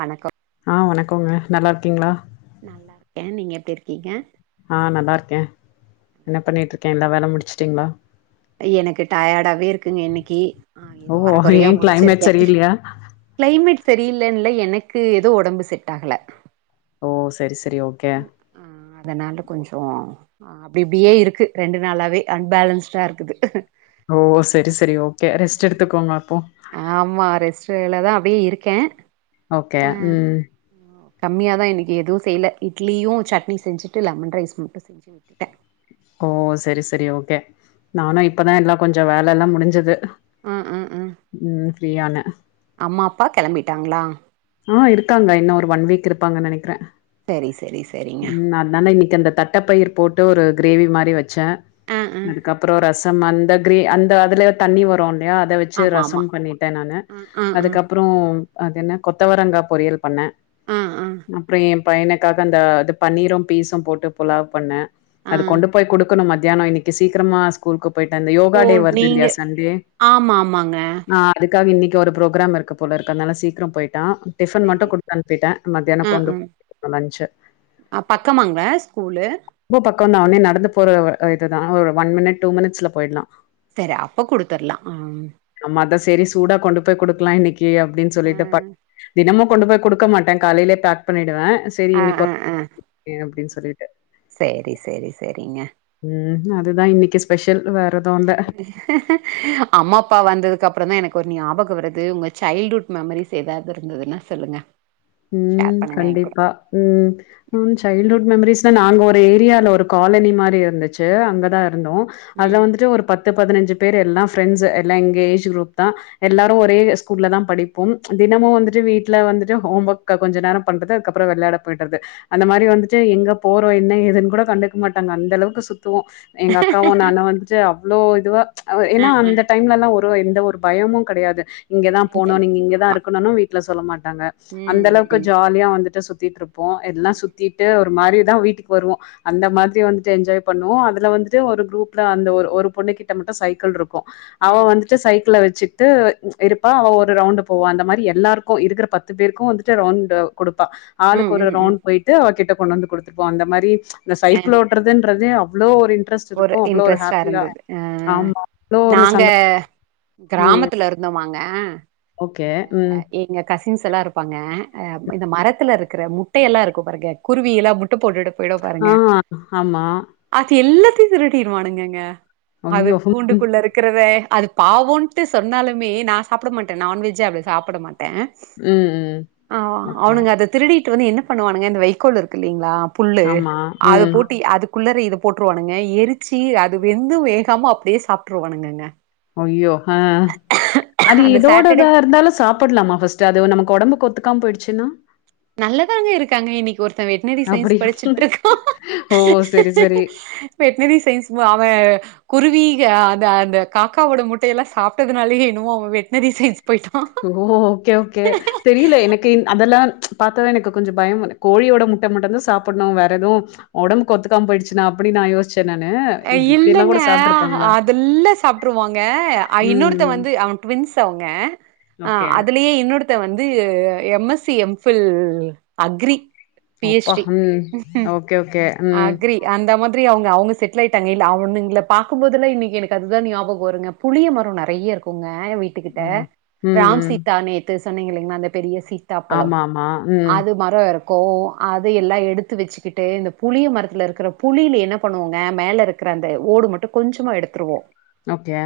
வணக்கம் ஆ வணக்கங்க நல்லா இருக்கீங்களா நல்லா இருக்கேன் நீங்க எப்படி இருக்கீங்க ஆ நல்லாருக்கே நல்லா என்ன இருக்கீங்ளா பண்ணிட்ருக்கே எல்லா வேல முடிச்ட்டீங்ளா எனக்கு டயாடாவே இருக்குங்க இன்னிக்கு ஆ ஓ! எதோ அரகொறையா ஏன் கிளைமேட் முடிச்சிருக்கே சரியில்லையா? கிளைமேட் செரியில்லன்னில்ல எனக்கு எதோ ஒடம்பு செட் ஆகல ஓ செரி ஸ் ம் ஆ அதனால கொஞ்சோ ஆ அப்டி இப்டியே இருக்கு ரெண்டு நாளாவே அன்பேலன்ஸ்டா இருக்குது ஓ செரி செரி ஓ ஆமா ரெஸ்ட்டுல தா அப்டியே இருக்கே ஓகே ம் கம்மியா தா இன்னிக் எது செய்யல இட்லியு, சட்னி செஞ்சிட்டு லெமன் ரைஸ் மட்டு செஞ்சு உட்டுட்டே ஓ செரி செரி ஓகே நானு இப்ப தா எல்லா கொஞ்சோ வேல எல்லா முடிஞ்சிது ம் ம் ம் ஃப்ரீயானே அம்மா அப்பா கெளம்பிட்டாங்களா ஆ இருக்காங்க இன்னு ஒரு ஒன் வீக் இருப்பாங்க நெனைக்கறே செரி செரி செரிங்க கிந்த தட்டப்பயிர் போட்டு ஒரு கிரேவி மாரி வெச்சே ஆ ஆ அதுக்கப்றோ ர சம் அந்த க்ரே அந்த அதுல தண்ணி வரு ல்லயா அத வெச்சு ஆமா ஆமா ரசம் பண்ணிட்டே நானு ம் ம் ம் அதுக்கப்றோ அதென்ன கொத்தவரங்கா பொரியல் பண்ணே ம் ம் அப்றோ எ பையனுக்காக அந்த அது பன்னீரு பீஸு போட்டு புலாவ் பண்ணே அது ம் கொண்டு போய் குடுக்கனு ம த்யானோ இன்னிக்கு சீக்கரமா ஸ்கூல்க்கு போய்ட்டு அந்த ஓ யோகா டே நீங்க வருதில்யா சண்டே ஆமா ஆமாங்க ஆ அது காக இன்னிக் ஒரு ப்ரோக்ராம் இருக்கு போலருக்கு அத்னால சீக்கரம் போய் ட்டா டிஃபன் மட்டு சேரி குடுத் அனுப்பிட்டே மத்யானோ ம் கொண்டு ம் [inaudible] லன்ச்சு அ பக்கமாங்க ஸ்கூலு பக்கந்தா ஒட்னே நடந்து போற அ இது தா ஒரு ஒன் மினிட் டூ மினிட்ஸ்ல போயிட்லா செரி அப்ப குடுத்தர்லா ஆ செரி சூடா கொண்டு போய் குடுக்கலா இன்னிக்கு அப்டின் சொல்லிட்டு ப தினமு கொண்டு போய் குடுக்க மாட்டே காலைலே பேக் பண்ணிடுவே செரி ஆ இன்னிக் ஆ [inaudible] ஆ அப்டின் சொல்லிட்டு சேரி சேரி சேரிங்க ம் ம் அது தா இன்னிக்கு ஸ்பெஷ் அம்மா அப்பா வந்ததுக்கப்பறந்தா எனக்கு ஒரு ஞாப கோ வருது உங்க சைல்டுஹுட் மெமரிஸ் எதாவ்து இருந்ததுன்னா சொல்லுங்க ஷேர் ம் பண்ணுங்க என் கூட கண்டிப்பா ம் ம் சைல்டுஹுட் மெமரிஸ்னா நாங்க ஒரு ஏ ரியால ஒரு காலணி மாரி இருந்துச்சு அங்க தா இருந்தோ ம் அதுல வந்துட்டு ஒரு பத் து பதினஞ்சு பேர் எல்லா ஃப்ரெண்ட்ஸு எல்லா எங்க ஏஜ் குரூப் தா ம் எல்லாரு ஒரே ஸ்கூல்ல தா படி ப்போ தினமு ம் வந்துட்டு வீட்ல வந்துட்டு ஹோம் ஒர்க்க கொஞ்ச நேரோ பண்றது அதுக்கப்றோ வெளாடப் போயிட்றது அந்த ம் மாரி வந்துட்டு எங்க போறோ என்ன எதுன் கூட கண்டுக்க மாட்டாங்க அந்தளவுக்கு சுத் துவோ எங்க அக்காவு நானு வந்துட்டு அவ்ளோ இதுவா அ ஆ ஏனா ஆ அந்த டைம்லல்லா ஒ ரு எந்த ஒரு பயமு கெடயாது இங்க தா போனு நீங்க இங்க தா ஆமா இருக்கனுன்னு வீட்ல சொல்ல மாட்டாங்க ம் அந்தளவுக்கு ம் ஜாலியா வந்துட்டு சுத்திட்ருப்போ எல்லா ம் சுத்திட்டு ஒரு மாரி தா வீட்டுக்கு வருவோ அந்த ம் மாத்ரி வந்துட்டு என்ஜாய் பண்ணுவோ அதுல வந்துட்டு ஒரு குரூப்ல அந்த ஒரு ஒரு பொண்ணு கிட்ட மட்டு சைக்கிள்ருக் கு அவ ம் வந்துட்டு சைக்கிள வெ ச்சுட்டு இருப்பா அவ ஒரு ரவுண்டு போவா அந்த மாரி எல்லாருக்கு இருக்கற பத்து பேருக்கு வந்து ட்டு ரவுண்டு குடுப்பா ம் ஆளுக்கு ஒரு ம் ம் ரவுண்ட் போய்ட்டு அவ கிட்ட கொண்டு வந்து குடுத்துருவோ அந்த மாரி இந்த சைக்கிள் ஓட்றதுன்றது அவ்ளோ ஒரு இன் ஒரு இன்ட்ரெஸ்ட்டா இருந்தது அ அ ஆமா அவ்ளோ ஒரு நாங்க சந்தோ ம் கிராமத்துல இருந்தோமாங்க ஓகே இந்த ம் எங்க கஸ் ஸின்ஸ் எல்லா இருப்பாங்க அ இந்த மரத்துலருக்கற முட்டையெல்லா இருக்கும் பாருங்க குருவியெல்லா முட் ட்டு போட்டுட்டு போயிடோ ஆ பாருங்க ஆமா அது எல்லாத் திருடீர்வானுங்கங்க அது ஐயோ! ம் கூண்டுக்குள்ள இருக்கிறத அது பாவோன்ட்டு சொன்னாலுமே நா சாப்பிட மாட்டேன் நான்வெஜ் அவ்ளோ சாப்பிட மாட் ட ம் ஆ ஓகே. அவனுங்க அத திருடிட்டு வந்து என்ன பண்ணுவானுங்க இந்த வைக்கோல் இருக்கு இல்லீங்களா புல்லு ஆமா அத ம். போட்டி அதுக் குள்ளறை இது போட்டுருவானுங்க எரிச்சு அது வெந்தும் வேகாம அப்படியே சாப்பிட்டுருவானுங்கங்க அய்யோ ஆ அது அந்த சாட்டர்டே எதோடதா இருந்தாலும் சாப்பட்லாமா ஃபர்ஸ்ட் அது நமக்கு உடம்புக் ஒத்துக்காம போயிடுச்சுன்னா நல்லதாங்க இருக்காங்க இன்னைக்கு ஒருத்தன் வெட்னரி சயின்ஸ் அப்படியா? படிச்சுட்டு இருக்கா ஓ! சரி, சரி. வெட்னரி சையின்ஸ் அவ குருவீக அந்த அந்த காக்காவோட முட்டையெல்லாம் சாப்பிட்டதுனாலயே என்னமோ அவ வெட்னரி சையின்ஸ் ஓ ஓக்கே ஓக்கே தெரியல எனக்கு அதெல்லா பாத்ததா எனக்கு கொஞ்சம் பயம் கோழியோட முட்ட மட்டும் தா சாப்பிடணும் வேற எதவும் உடம்பு ஒத்துக்காம போயிடுச்சுனா அப்டின்னு நா யோசிச் இல்லங்க அதெல்லா சாப்பிட்டுருவாங்க அ ம், இன்னொருத்த ம். வந்து அவ ட்வின்ஸ் ஸ் அவுங்க அ ஓகே. அதுலயே இன்னொடுத்த வந்து M S C M Phil agri B. H. அப்பா டி. உம் ஓகே ஓகே ம். அக்ரி அந்த மாரி திரி அவங்க அவங்க செட்டில் ஆயிட்டாங்க இல்ல அவுனுங்ள பாக்கும்போது இன்னைக்கு எனக்கு அதுதா ஞாபகம் வருங்க புளிய மரம் நிறைய இருக்குங்க என் வீட்டுக்கிட்ட ஓ! ம், ராம் ம். சீதா நேத்து சொன்னீங்க இல்லங்கலா அந்த பெரிய சீத்தாப்பழம் ஆமா, ஆமா. ம். அது மரம் இருக்கும் அது எல்லாம் எடுத்து வச்சுக்கிட்டு இந்தப் புளிய மரத்துல இருக்கிற புளியில என்ன பண்ணுவோங்க மேல இருக்கிற அந்த ஓடு மட்டும் கொஞ்சமா எடுத்துருவோ ஓகே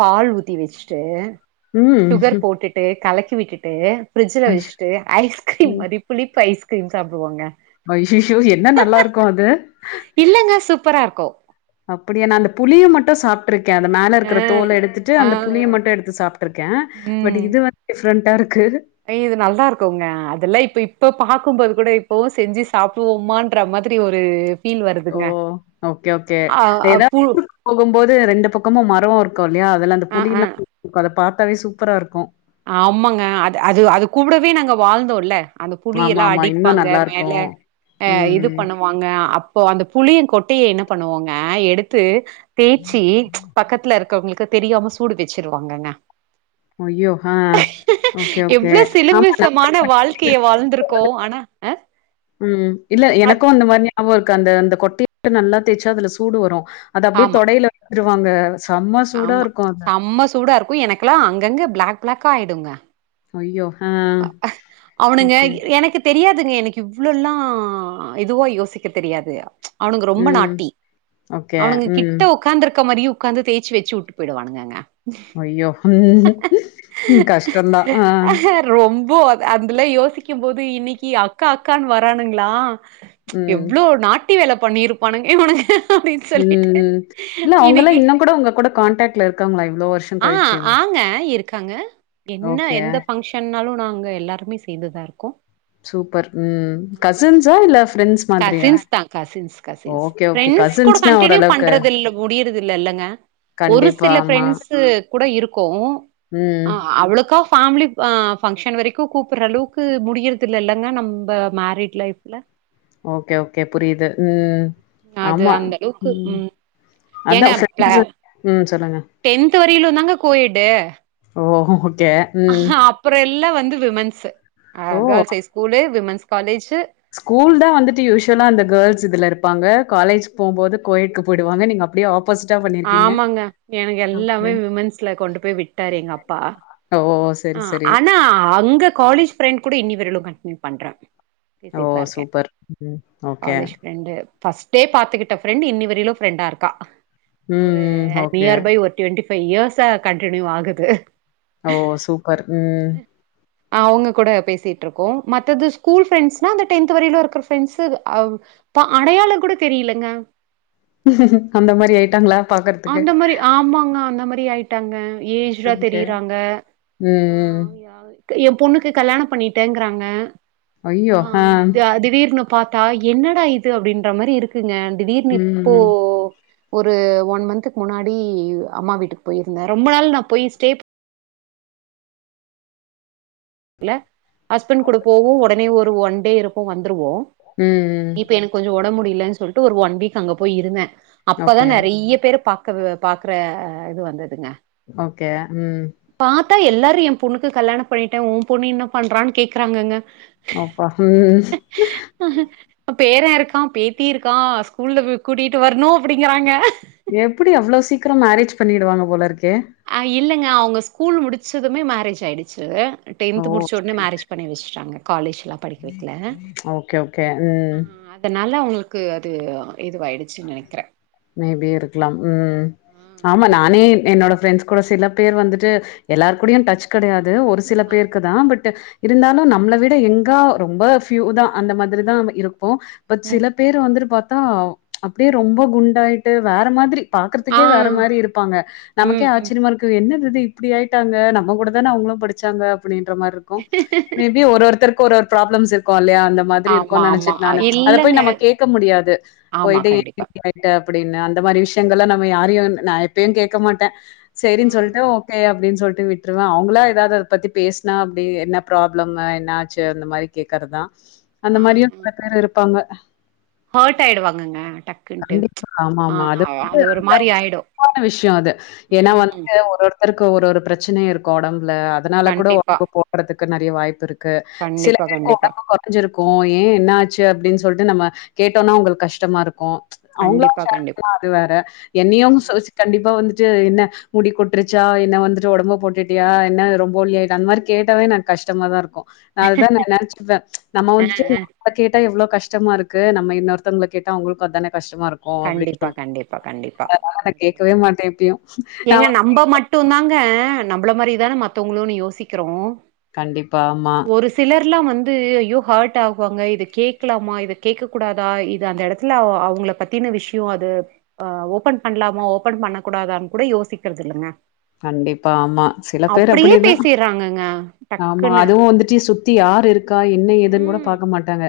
பால் ஊத்தி வெச்சுட்டு ம். சுகர் போட்டுட்டு கலக்கி விட்டுட்டு ஃப்ரிஜில் வச்சுட்டு ஐஸ்கிரீம் மாரி புளிப்பு ஐஸ்கிரீம் சாப்டுவோங்க ஐயைய்யோ என்ன நல்லா இருக்கு அது இல்லங்க சூப்பரா இருக்கோ அப்படியா நா அந்த புளிய மட்டும் சாப்பிட்டுருக் கேன் அந்த மேல அ, இருக்கிற தோல எடுத்துட்டு ஆ, அந்த புளியை மட்டும் எடுத்து சாப்பிட்டு இருக்கேன் பட் இது வந்து டிப்ரெண்டா இருக்கு அய் இது நல்லா இருக்கும்ங்க அதெல்லா இப்ப இப்பப் பாக்கும்போது கூட இப்பவும் செஞ்சு சாப்படுவோமன்ற மாதிரி ஒரு ஃபீல் ஓ வருதுங்க. ஓகே ஓகே ஆ அ ஏதா பு போகும்போது ரெண்டு பக்கமும் மரம் இருக்கும் இல்லையா அதுல அந்த அ புளி அ எல்லாம் அத பார்த்தாவே சூப்பரா இருக்கும் ஆமாங்க அது அது கூடவே நாங்க வாழ்ந்தோல்ல அந்த புளியெல்லா ஆமாமா. இன்னும் அடிப்பாங்க மேல நல்லாருக்கும். அ இது ம். பண்ணுவாங்க அப் போ அந்த புளியின் கொட்டையை என்ன பண்ணுவோங்க எடுத்து தேய்ச்சி பக்கத்துல இரு அவுங்களுக்கு தெரியாம சூடு வெச்சிருவாங்கங்க அய்யோ ஆ ஓகே ஓகே எவ்ளோ ஆமா சிலுமிசமான வாழ்க்கைய வாழ்ந்திருக்கோ. ஆனா [unintelligible] அ உம் இல்ல அ எனக்கு அந்த மாரி ஞாபம் இருக்கு அந்த அந்த கொட்டையா நல்லா தேய்ச்சா அதுல சூடு வரு அது அப்டியே ஆமா தொடையில ருவாங்க ஆமா செம்ம சூடா இருக்கு எனக்கெல்லா அங்கங்க பிளாக் பிளாக்கா ஆயிடுங்க ஐயோ! ஆ. அவனுங்க ஓகே. எனக்கு தெரியாது எனக்கு இவ்வளோ எல்லா இதுவா யோசிக்க தெரியாது அவுனுங்கோ ரொம்ப ம். நாட்டி ஓகே. அவுனுங்கோ ம். கிட்ட உக்காந்துருக் க்க மாரி உக்காந்து தேய்ச்சு வெச்சு விட்டு போய்டுவானுங்கங்க அய்யோ உம் கஷ்டோ தா ஆ ரொம்போ அது அதுல யோசிக்கு போது இன்னிக்கு அக்கா அக்கான்னு வரானுங்களா ம். எவ்ளோ நாட்டி வேல பண்ணிருப்பானுங்க இவுனுங்க உம்ம இல்ல அவங்கெல்லா இன்னோ கூட உங்க கூட காண்டாக்ட்ல இருக் காங்ளா இவ்ளோ வர்ஷோ ஆ கழிச்சுயுங் ஆங்க இருக்காங்க என்ன எந்த பங்க்ஷனாலு நாங்க எல்லாருமே சேந்து தா இருக்கோ சூப்பர் ம் கசின்ஸா இல்ல ப்ரெண்ட்ஸ் கசின்ஸ் தா கசின்ஸ் கசின்ஸ் ஓகே. பிரெண்ட்ஸ் கூட கசின்ஸ்னா கண்டினியூ ஓரளவுக்கு பண்றது இல் முடியறது இல்ல இல்லங்க ஒரு கண்டிப்பா. சில ஆமா. ப்ரெண்ட்ஸு கூட இருக்கோ ம். அ அவளுக்கா ஃபேமிலி அ ஃபங்க்ஷன் வரைக்கு கூப்பற அளவுக்கு முடியறது இல்ல இல்லங்க நம்ம மேரிட் லைஃப்ல ஓகே ஓகே புரியுது ம் அது ஆமா அந்த அளவுக்கு ம் அதா ஏங்க ப்ள ஃப்ரெண்ட்ஸு ம் சொல்லுங்க. டென்த் வரியிலு தாங்க கோயட்டு ஓ! ஓகே. ம். அப்புறோ எல்லா வந்து விமென்ஸ் அ ஓ! கேர்ள்ஸ்‌ ஐ ஸ்கூலு விமென்ஸ் காலேஜ் ஸ்கூல் தா வந்துட்டு யூஷ்வலா அந்த கேர்ள்ஸ் இதுல இருப்பாங்க காலேஜ் போம் போது கோயட் போயிடுவங்க நீங்க அப்டியே ஆப் ஆமாங்க எனக்கு எல்லாமே ஓகே. விமென்ஸ்ல கொண்டு போய் விட்டாரு எங்க அப்பா ஓ! ஆ சரி, சரி. ஆனா அங்க காலேஜ் ஃப்ரெண்ட் கூட இன்னி வரையிலு கண்டினியூ பண்றே ஓ! பேசிட்டு தா இருக்கே சூப்பர். ம். Okay. College friend first day பாத்துக்கிட்ட ஃப்ரெண்ட் இன்னி வரையிலு ஃப்ரெண்டா இருக்கா ம், ஒரு ம். ஓகே. நியர் பை ஒரு டுவெண்டி ஃபைவ் இயர்ஸா கண்டினியூ ஆகுது பர் ம் அவுங்க கூட பேசிட்டு இருக்கோ மத்தது ஸ்கூல் ஃப்ரெண்ட்ஸ்னா அந்த டென்த் வரையில இருக்கற ஃப்ரெண்ட்ஸ் அவ் இப்ப அடையாள கூட தெரிலங்க அந்த மாரி ஆயிட்டாங்களா பாக்கறதுக்கு? அந்த மாரி ஆமாங்க அந்த மாரி ஆயிட்டாங்க ஏஜிடா ஓகே. தெரியறாங்க ம், ம். எயா பொண்ணுக்கு கல்யாணோ பண்ணிட்டேங்கிறாங்க ஆ திடீர்னு பாத்தா என்னடா இது அப்டின்ற மாரி இருக்குங்க திடீர்னு ம், இப்போ ம். ஒரு ஒன் மந்துக்கு முன்னாடி அம்மா வீட்டுக்கு போயிருந்த ரொம்ப நாள் நா போய் ஸ்டே ல ஹஸ்பண்ட் கூட போவோ உடனே ஒரு ஒன் டே இருப்போ வந்துருவோ ம், ம். இப்ப எனக்கு கொஞ்சோ ஒடம்பு முடியலன்னு சொல்லிட்டு ஒரு ஒன் வீக் அங்க போய் இருந்தே அப்பதா ஓகே. நெறைய பேற பாக்க பாக்குற இது வந்ததுங்க ஓகே ம் தா எல்லாரு என் பொண்ணுக்கு கல்யாண பண்ணிட்டே உன் பொண்ணு என்ன பண்றான்னு கேட்கறாங்கங்க அப்பா ம் பேர இருக்கா பேத்தி இருக்கா ஸ்கூல்ல போய் கூட்டிகிட்டு வரணு அப்படிங்கிறாங்க எப்டி அவ்ளோ சீக்கிரோ மேரேஜ் பண்ணிடுவாங்க போலிருக்கே அ இல்லங்க அவங்க ஸ்கூல் முடிச்சதுமே மேரேஜ் ஆயிடுச்சு டென் ஓ! முடிச்ச ஒட்னே சரி. மேரேஜ் பண்ணி வெஷ்ட்டாங்க காலேஜ் லா படிக்க வெக்கல ஓகே, ஓகே. ம். அ அதனால அவங்களுக் க்கு அது இதுவயிடுச்சுன்னு நெனைக்கிறே மேபி இருக்கலாம் ம் ஆ ஆமா அது நானே என்னோட ஃப்ரெண்ட்ஸ் கூட சில பேர் வந்துட்டு எல்லாரு கூடயு டச் கெடையாது ஒரு சில ஆ பேருக்கு தா பட் இருந்தாலு நம்மள விட எங்கா ரொம்ப ஃப்யூ தா அந்த மாதிரிதா இருக் இப்போ பட் சில ம் பேர் வந்துட்டு பாத்தா அப்டியே ரொம்ப குண்டாயிட்டு வேற மாதிரி ஆ பாக்கறதுக்கே வேற மாரி இருப்பாங்க நமக்கே ம் ம் ஆச்சரியமா இருக்கு இவ என்ன இது இப்டி ஆயிட்டாங்க நம்ம கூட தானே அவுங்களு படிச்சாங்க அப்டின்ற மாரி இருக்கு மேபி ஒரு ஒருத்தருக் க்கு ஒரு ஒரு ப்ராப்ளம்ஸ் இருக்கு இல்லையா அந்த மாதிரி ஆமா இருக்குன்னு ஆமா நெனைச்சிட்டே நானு அத போய் இல்லங்க நம்ம கேக்க முடியாது ஆமா கண்டிப்பா [inaudible] அப்டின்னு அந்த மாரி விஷயங்கள்லா நம்ம யாரையு நா எப்பயு கேட்க மாட்டே சேரின் சொல்டு ம் ஓகே அப்டின் சொல் டு விட்ருவே அவுங்களே ஏதாது அத பத்தி பேசனா அப்டி என்ன ப்ராப்ளம் என்னாச்சி அந்த மாரி கேக்கறதுதா அந்த மாரியு பல பேரு இருப்பாங்க ஹோ்ட் ஆயிடுவாங்கங்க டக் கண்டிப்பா ஆமா ஆமா அது லந்து மாரி [unintelligible] ஆயிடு றான விஷயம் அது ஏன்னா ம் வந்து ஒவ்வொருத்தர்க் கு ஒரு ஒரு பிரச்சனை இருக்கு ஒடம்புல அதனால கூட கண்டிப்பா ஒடம்பு போடுறதுக்கு நிறைய வாய்ப்பு இருக் கு‌ சில கண்டிப்பா பேருக்கு கண்டிப்பா ஒடம்பு குறைஞ்சிருக்கு ஏன் என்ன ஆச்சு அப்டின் சொல்லிட்டு நம்ம கேட்டோம்னா அவுங்களுக்கு கஷ்டமா இருக்கு அவங்களா கண்டிப்பா ஷேர் கண்டிப்பா பண்ணா அது வேற என்னைய அவங்க ம் [unintelligible] கண்டிப்பா வந்துட்டு என்ன முடி கொட்டுருச்சா என்ன வந்துட்டு ஒடம்பு போட்டுட்டியா என்ன ரொம்ப ஒலிய ஆயிட்ட அந்த மாதிரி கேட்டாவே எனக்கு கஷ்டமா தா இருக்கு நான் அதா நா நனைச்சுவே நம்ம ஆ வந்துட்டு ஆ நம்ம கேட்டா எவ்ளோ கஷ் டமா இருக்கு நம்ம இன்னொருத்தவங்க கேட்டா அவங்களுக்கு அதான கண்டிப்பா கண்டிப்பா கண்டிப்பா நா கேட்கவே மாட்டே எப்பயு நா ஏங்க நம்ப மட்டும் நாங்க நம்மள மாரிதான மத்தவங்களு யோசிக்கிறோ கண்டிப்பா ஆமா [unintelligible] லாம் வந்து ஐயோ ஹர்ட் ஆவாங்க இது கேட்கலாமா இத கேட்க கூடாதா இது அந்த இடத்துல அவர் அவங்கள பத்தி பத்தின விஷயம் அது அ ஓபன் பண்ணலாமா ஓபன் பண்ணக் கூடாதான்னு கூட யோசிக்கிறது இல்லங்க கண்டிப்பா ஆமா சில பேர் அப்படியே அப்டிதா பேசிர்றாங்கங்க ஆமா டக்குன்னு. அதுவும் வந்துட்டு சுத்தி யாரு இருக்கா என்ன ஏதுன்னு கூட ம். பாக்க மாட்டாங்க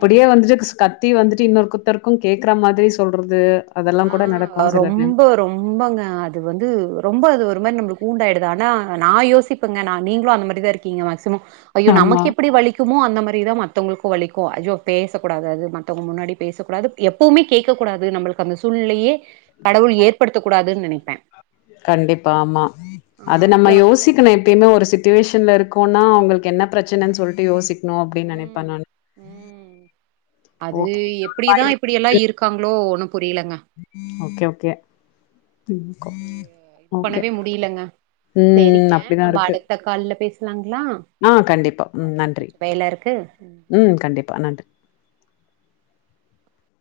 ம். வந்துட்டு கத்தி வந்துட்டு இன்னொரு குத்தருக்கு கேக்குற மாதிரி சொல்ற ஆ ரொம்ப ரொம்பங்க அது வந்து ரொம்ப அது ஒரு ஒரு மாரி நமக் ஹுண்டாயிடு ஆனா நா யோசிப்பங்க நா நீங்களு அந்த மாரி தா இருக்கீங்க மேக்சிம ஐயோ ஆமா நமக்கு எப்டி வலிக்குமோ அந்த மாரிதா மத்தவங்களு இங்கு வலிக்கும் அய்யோ பேசக்கூடாது மத்தவங்க முன்னாடி பேசக்கூடாது எப்பவுமே கேடக்கூடாது நம்மளுக்கு அந்த சூழ்நிலையே கடவுள் ஏற்படுத்தக் கூடாது நினைப்பே கண்டிப்பா ஆமா அது நம்ம யோசிக்கணும் எப்பயுமே ஒரு சிட்டுவேஷன்ல இருக் குனா அவங்களுக்கு என்ன பிரச்சனன்னு சொல்ட்டு யோசிக்கணும் அப்படின்னு நினைப்ப ம் நா ம் அது எப்படிதா இப்படிய எல்லா இருக்காங்களோ ஒண்ணு ஓகே ஓகே ம் கோ அது இது ஓகே பண்ணவே முடியலங்க ம் சேரிங்க அப்படிதா நம்ம அருத்து அடுத்த கால்ல பேசலாங்களா ஆ கண்டிப்பா ம் ஓகே நன்றி கொஞ்சோ வேல இருக்கு ம் கண்டிப்பா நன்றி